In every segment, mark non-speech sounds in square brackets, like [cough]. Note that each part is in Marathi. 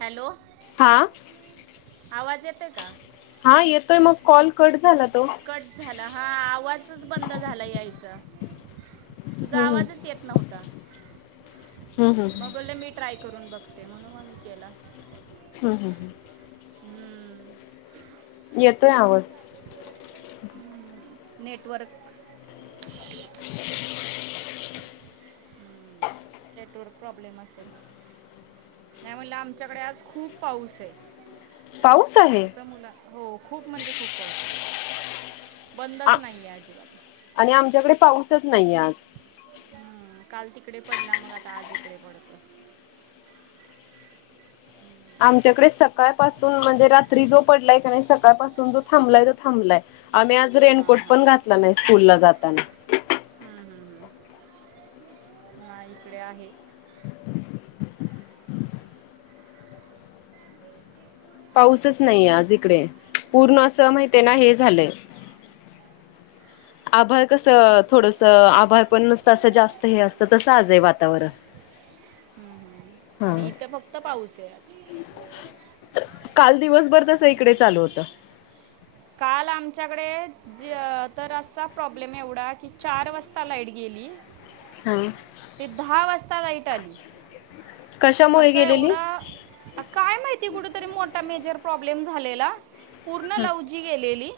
हॅलो, हा, आवाज येतोय का? हा येतोय, मग कॉल कट झाला ओ-' कट झाला हा आवाजच बंद झाला यायचा. तुझा हम्म हम्म आवाजच येत नव्हता, हम्म मग हम्म बोलले मी. ट्राय करून बघते म्हणून म मी केला. हां, हां, हां. येतोय आवाज. हॅलो, नेटवर्क नेटवर्क प्रॉब्लेम असेल. नाही म्हणलं आमच्याकडे आज खूप पाऊस ये, पाऊस आहे कस मुलं हो. खूप म्हणजे खूप, पाऊसय आज. आ बंदच नाहीये अजिबात. आणि आमच्याकडे, पाऊसच नाहीय आज. हम्म. काल तिकडे पडला. मग आता आज इकडे पडतो. आमच्याकडे सकाळपासून. म्हणजे, रात्री जो पडलाय का नाही. सकाळपासून जो थांबलाय, तो थांबलाय. आम्ही आज, रेनकोट हां हां पण घातला नाही. स्कूल ला जाताना. हम्म, हम्म, हम्. हा, इकडे आहे. पाऊसच नाहीेये आज इकडे. पूर्ण असं, माहितेय ना, हे झालंय. [inaudible] आभाळ कसं, थोडसं, आभाळ पण नसतं. असं जास्त हे असतं. तसं आजय वातावरण. हम्म, हम्. आणि हा इथं, फक्त पाऊसय आज. काल दिवसभर तसं, इकडे चालू होतं. काल आमच्याकडे, ज तर असा प्रॉब्लेम एवढा की, चार वाजता लाईट गेली हां. ते दहा वाजता लाईट आली. कशामुळे असं गेलेली? एवढं काय माहिती? कुठ तरी, मोठा मेजर प्रॉब्लेम झालेला. पूर्ण ह लवजी गेलेली.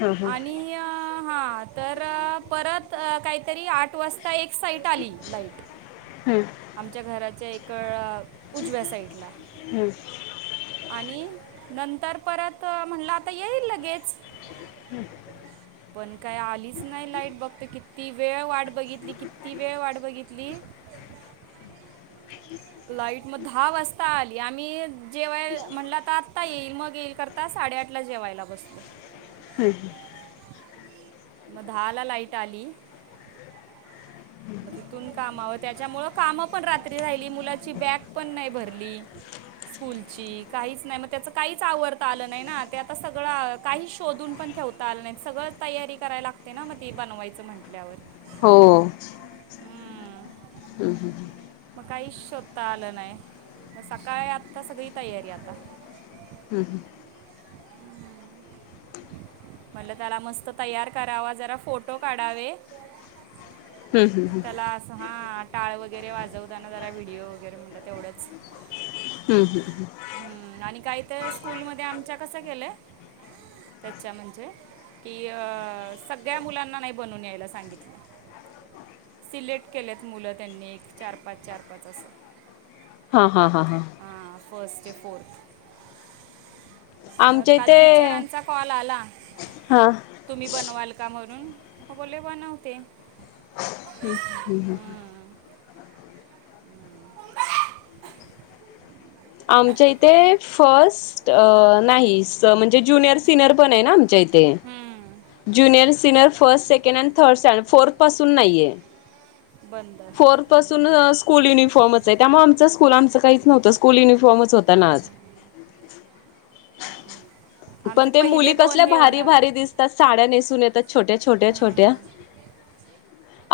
ह ह आणि आ हा तर, परत काहीतरी आठ वाजता, एक साईट ट आली लाईट. ह. आमच्या घराच्या एक, उजव्या साईडला. ह आणि नंतर परत, म्हणलं आता येईल लगेच. पण काय? आलीच नाही लाईट. बघ ते किती वेळ वाट बघितली? किती वेळ वाट बघितली? [inaudible] लाईट म दहा वाजता आली. आम्ही जेव्हाय म्हणला आता आता येईल, मग येईल, करता. साडेआठला जेवायला बसलो. [unintelligible] म दहाला लाईट आली मग तिथून कामावं. त्याच्यामुळ कामं पण रात्री राहिली. मुलाची बॅग पण नाही भरली स्कूलची. काहीच नाही. मग त्याच काहीच, आवरता आलं नाही ना. ते आता सगळं, आ काही शोधून पण ठेव ता आलं नाही. सगळं तयारी करायला लागते ना. मग ती बनवायचं म्हंटल्यावर. होओ. हं, हं. मग काहीच, शोधता आलं नाही. मग सकाळी आता, सगळी तयारी आता. ह, हं. म्हणलं, त्याला मस्त तयार करावा. जरा फोटो काढावे. ह ह त्याला असं, हा. टाळ वगैरे वाजवताना. जरा व्हिडिओ वगैरे, म्हणलं तेवढंच. हम्म, हम्, हम्. हम्म आणि काही तर स्कूलमध्ये आमच्या, कसं केलंय त्याच्या म्हणजे. की, अ सगळ्या मुलांना, नाही बनून यायला सांगितलं. सिलेक्ट केल्यात मुलं त्यांनी. एक चार - पाच, चार - पाच असं. हा, हा, हा, हा. हा, फस्ट ते फोर्थ. मग आमच्या काल इथे टीचरांचा कॉल आला. हा तुम्ही बनवाल का, म्हणून? बोले बनवते. हम्, हम, ह, ह. मम्मे आमच्या इथे फर्स्ट नाही म्हणजे ज्युनियर सिनियर पण आहे ना हम्म. Junior senior first second and third stand fourth पासून नाहीये बंद फोरपासून हम्म. स्कूल युनिफॉर्मच आहे त्यामुळे आमचं स्कूलांच आमचं काहीच नव्हतं स्कूल युनिफॉर्मच होता ना आज आमचे पण ते मुली पहिले दोन कसल्या हे भारी होणार भारी दिसत त्या साड्या नेसून येतात छोट्या छोट्या छोट्या हम्म.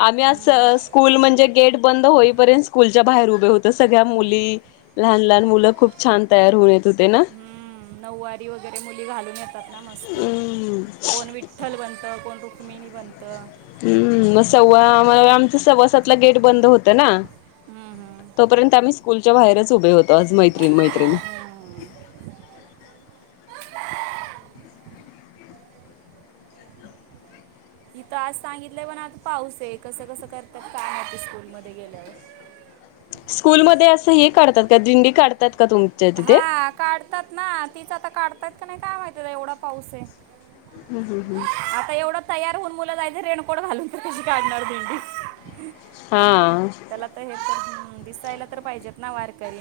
आम्ही आस हम्म. स्कूल म्हणजे गेट बंद होईपर्यंत स्कूलच्या बाहेर उभे होत सगळ्या मुली लहान लहान मुलं खूप छान तयार होऊन येत होते ना हम नऊवारी वगैरे मुली घालून येतात ना मस्त हम्म कोण विठ्ठल बनतं कोण रुक्मिणी बनतं हम्म मग सव्वा आमच सव्वासातला गेट बंद होत ना हम्म. हम्म. तोपर्यंत आम्ही स्कूलच्या बाहेरच उभे होतो आज मैत्रीण मैत्रिण इथं आज सांगितलंय पण आता पाऊस आहे कसं कसं करतात का मात स्कूलमध्ये गेल्यावर स्कूलमध्ये असं हे करतात का दिंडी काढतात का तुम हा काढतात ना तीच आता काढत्यात का नाही काय माहिती एवढा पाऊस आहे हम् हम हम् आता एवढं तयार होऊन मुल जायच रेनकोट घालून तशी काढणार तेनी हा त्याला तर हे तर दिसायला तर पाहिजेत ना वारकरी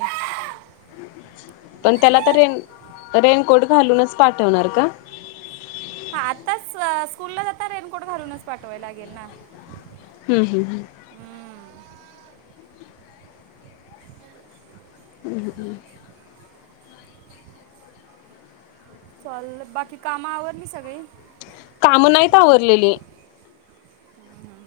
पण त्याला तर रेन रेनकोट घालूनच पाठवणार का हा आत्ताच स्कूलला जाताना रेनकोट घालूनच पाठवाय लागेल ना हम हम हम्म. हमम चल बाकी कामा आवरली सगळी काम नाहीत आवरलेली हम हा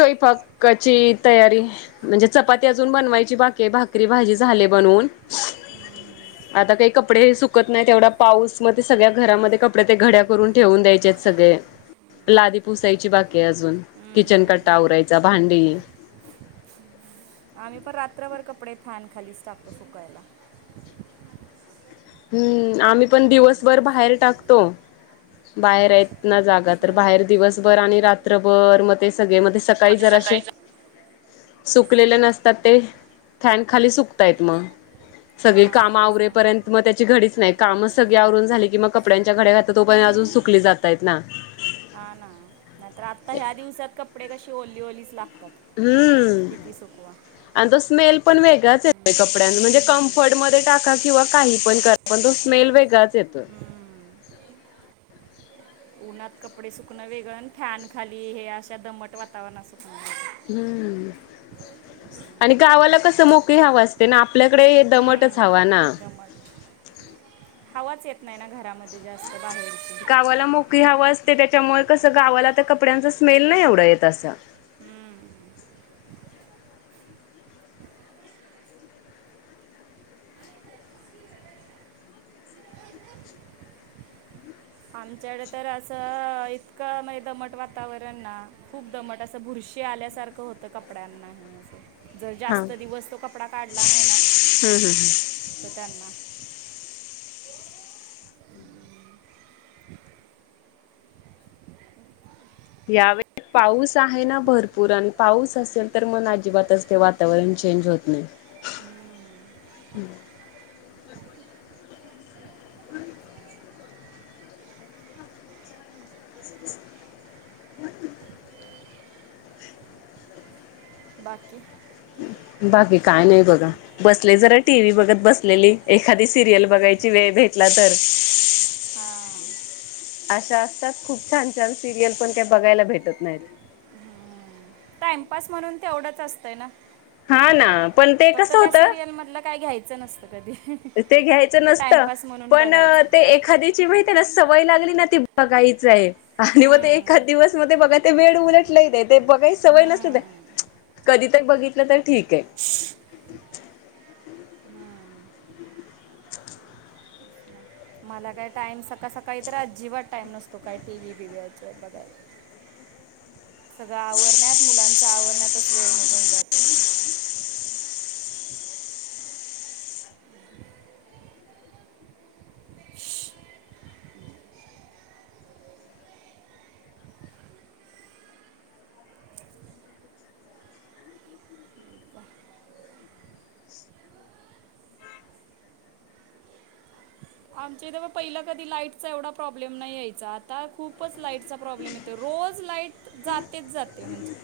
स्वयपाकची तयारी म्हणजे चपाती अजून बनवायची बाकीेय भाकरी भाजी झाले बनवून त्यात हे कपडे सुकत नाही तेवढा पाऊस मध्ये सगळ्या घरामध्ये कपडे ते घड्या करून ठेवून द्यायचेत सगळे लादी पुसायची बाकीय अजून किचन कट्टा आवरायचा भांडी आम्ही पण रात्रभर कपडे फॅन खालीच टाकतो सुकायला हम्म आम्ही पण दिवसभर बाहेर टाकतो बाहेर आहेत ना जागा तर बाहेर हम्म. दिवसभर आणि रात्रभर मग ते सगळे मध्ये स सकाळी जरा असे सुकलेले नसतात ते फॅन खाली सुकतायत मग सगळी हा काम तेच ना आवरेपर्यंत मग त्याची घडीच नाही कामच सगळी आवरून झाली कि मग कपड्यांच्या घड्या घातात तो पण अजून हम्म. सुकली जातय ना हा ना नाहीतर आता ह्या दिवसात कपडे कसे ओली ओलीच लागतात हम्म किती सुकवा आणि तो स्मेल पण वेगळाच येतोय कपड्यां म्हणजे क हम्म. फड मध्ये टाका किंवा काही पण करा पण तो स्मेल वेगळाच येतोय उन्हात कपडे सुकणं वेगळं आणि फॅन खाली हे अशा दमट वातावरणात सुकणं वेग हम्म आणि गावाला कसं मोकळी हवं असते ना आपल्याकडे हे दमटच हवा हम्म. ना दमट हवाच येत नाही ना घरामध्ये जास्त बाहेर गावाला मोकळी हवं असते त्याच्यामुळे कसं गावाला तर कपड्यांचा स्मेल नाही एवढं येत असं हम्म. आमच्याकडे तर असं इतकं म्हण दमट वातावरण ना खूप दमट असं बुरशी आल्यासारखं होतं कपड्यांनाही असं जर हा जास्त हम्म दिवस तो कपडा काढला नाही ना हम् तर त्यांना यावे पाऊस आहे ना भरपूर आणि पाऊस असेल तर मग अजिबातच ते वातावरण चेंज होत नाही. हम् बाकी बाकी काय नाही बघा का बसले जरा टी व्ही बघत बसलेली एखादी सिरियल बघायची वेळ भेटला तर हा अशा असता खूप छान छान सिरियल पण काही बघायला भेटत नाहीत. टाइमपास म्हणून तेवढंच असतंय ना हा ना पण ते फक्त कसं त्या होतं सिरियल मधलं काय घ्यायचं नसतं कधी. ते घ्यायचं तर नसत टाइमपास म्हणून पण बघायचा ते एखाद्याची माहिती आहे ना सवय लागली ना ती बघायच आहे. आणि मग ते एकाच हम्म. दिवस मध्ये बघाय ते वेळ उलटला ते ते बघाय सवय हम्म. नसते ते कधीतरी बघितलं तर ठीक आहे मला काय टाईम सकाळ सकाळी तर अजिबात टाईम नसतो काय टी व्ही बिवयच बघाय सगळं आवरण्यात मुलांचा आवरण्यातच वेळ निघून जातो. आमच्या इथे पहिला कधी लाईटचा एवढा प्रॉब्लेम नाही, यायचा आता खूपच लाईटचा प्रॉब्लेम येतो रोज लाईट, जातेच जाते म्हणजे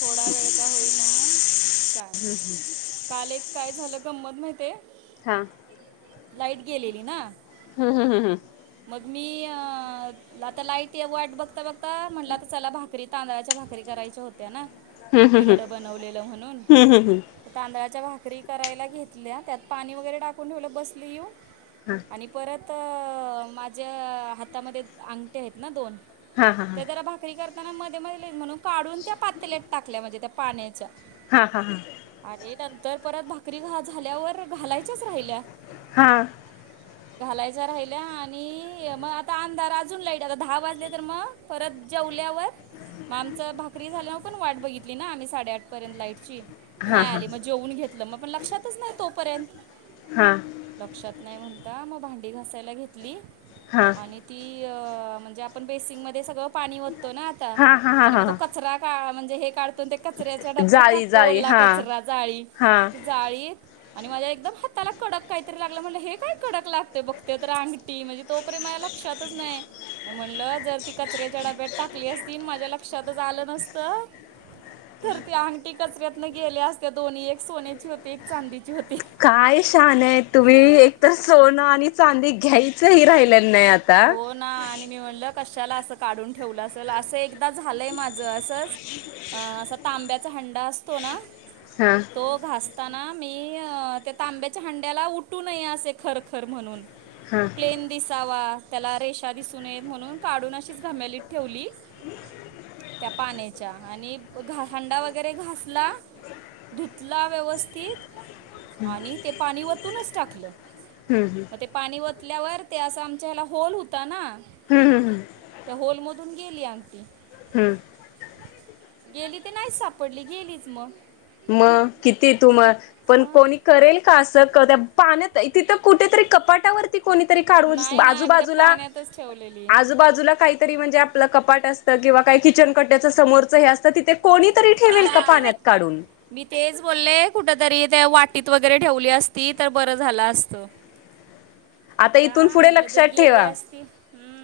थोडा वेळ का होईना काय काल एक काय झालं गंमत माहिते हा लाईट गेलेली ना ह हं ह हम मग मी आता लाईट वाट बघता बघता म्हटला तर चला भाकरी तांदळाच्या भाकरी करायच्या होत्या ना. हम्म हम्म बिरड बनवलेलं म्हणून हम्म हम्म हम्म तांदळाच्या भाकरी करायला घेतल्या त्यात पाणी वगैरे टाकून ठेवलं बसली येऊन. हम्म आणि परत माझ्या हातामध्ये अंगठ्या आहेत ना दोन हा हा त्या जरा भाकरी भाकरी करताना मध्ये मध्ये म्हणून काढून त्या पातल्यात टाकल्या म्हणजे त्या पाण्याच्या हा हा हा आणि नंतर परत भाकरी झाल्यावर घालायच्याच राहिल्या हां घालायच राहिल्या आणि मग आता अंधार अजून लाईट आता दहा वाजले तर मग परत जेवल्यावर मग आमचं भाकरी झाल्यामुळे पण वाट बघितली ना आम्ही साडेआठपर्यंत लाईटची हा नाही हा आली मग जेवून घेतलं मग पण लक्षातच नाही तोपर्यंत हा लक्षात नाही म्हणता मग भांडी घसायला घेतली हा आणि ती म्हणजे आपण बेसिंक मध्ये सगळं पाणी वतो ना आता हा हा हा आणि मग तो हा कचरा का म्हणजे हे काढतो ते कचऱ्याच्या डब्यात जाळी टाकतो जाळी ओला हा कचरा जाळी- हा जाळीत आणि माझ्या एकदम हाताला कडक काहीतरी लागलं. म्हटलं हे काय कडक लागत. बघते तर अ- टी म्हणजे तो [unintelligible] माझ्या लक्षातच नाही. म म्हणलं जर ती कचऱ्याच्या डब्यात टाकली असती, अन माझ्या लक्षातच आलं नसत- तर ते अंगठी कचऱ्यातन गेल्या असत्या दोन्ही. एक सोन्याची होती. एक चांदीची होती. कायशहाणं ए तुम्ही. एक तर सोनं आणि चांदी घ्यायचंही राहिलं नाही आता. हो न. -ना. आणि मी म्हणलं कशाला असं काढून ठेवलं असेल. असं एकदा झालंय माझं असंच- आं असा तांब्याचा हंडा असतो ना? हा. तो घासताना मी त्या तांब्याच्या हांड्याला उठू नये असे खरखर म्हणून- हा प्लेन दिसावा. त्याला रेषा दिसून नयेत म्हणून काढून अशीच घमेलीत ठेवली. त्या पाण्याच्या आणि घ हांडा वगैरे घासला- धुतला व्यवस्थित आणि ते पाणी वतूनच टाकलं. हम् हम्. मग पाणी वतल्यावर ते असं आमच्या ह्याला होल होता ना? हम्. हम. ह. त्या होलमधून गेली आंगठी. हम्म. गेली ते नाहीच सापडली. गेलीच मग. म किती तुम - पण मग कोणी- करेल का अस? त्या पाण्यात तिथ कुठेतरी कपाटावर- त कोणीतरी काढून. नाही नाही मी त्या आजूबाजूला पाण्यातच ठेवलेली आजूबाजूला काहीतरी म्हणजे- आपलं कपाट असतं किंवा काही किचन कट्ट्याचं समोरचं हे असतं तिथे- कोणीतरी ठेवेल का पाण्यात काढून? मी तेच बोलले. कुठ तरी त्या वाटीत वगैरे ठेवली असती तर बरं झालं असत. इथून आता पुढे म्हटलं तर लक्षात गेले ठेवा असती. हम्.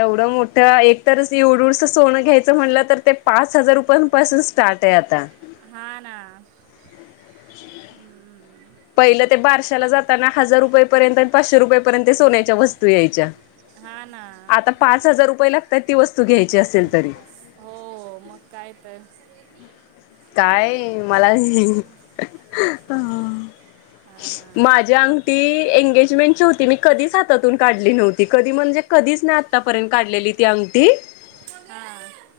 एवढं मोठ्ठया एक तर अस एवढु एवढुस सोनं घ्यायचं म्हणलं तर ते पाच हजार रुपयांपासून- स्टार्ट ए आता. हा ना. ज पहिलं ते बारशाला जाताना हजार रुपयेपर्यंत आणि पाचशे रुपयेपर्यंत सोन्याच्या वस्तू यायच्या. हा ना. आता पाच हजार रुपये लागतात ती वस्तू घ्यायची असेल तरी. हो मग काय तर. काय मला -माझ- हा ना -झी अंगठी एंगेजमेंटची होती. मी कधीच हातातून काढली नव्हती. कधी म्हणजे- कधीच नाही आत्तापर्यंत काढलेली ती अंगठी. हा.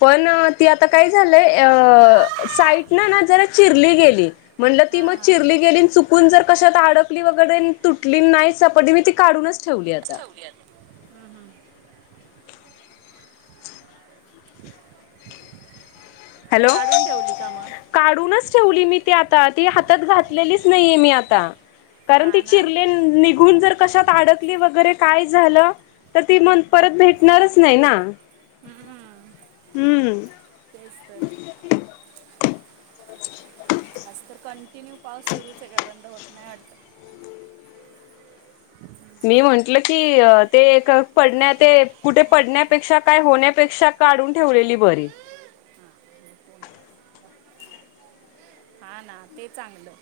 पण ती आता काय झालंय? अ -साईटन ना जरा चिरली गेली. म्हणलं ती मग हां चिरली गेली न चुकून जर कशात अड- -कली वगैरे तुटली न नाही सापडली. मी ती काढूनच ठेवली आता. हं. हं. हॅलो काढून ठेवली का? मग काढूनच ठेवली मी ती आता ती हातात घातल्यालीच नाहीये मी आता. कारण ती हा ना चिरलेन निघून जर कशात अडकली वगैरे काय झालं तर ती म्ह परत भेटणारच नाय ना हम्म हम्म. तेच तर. [inaudible] आज तर कंटिन्यू पाऊस सुरूच आय काय बंद होत नाय वाटत. [inaudible] मी म्हंटलं की ते एक पडण्या ते कुठे पडण्यापेक्षा काय होण्यापेक्षा काढून ठेवलेली बरी. हा ना ते चांगलं.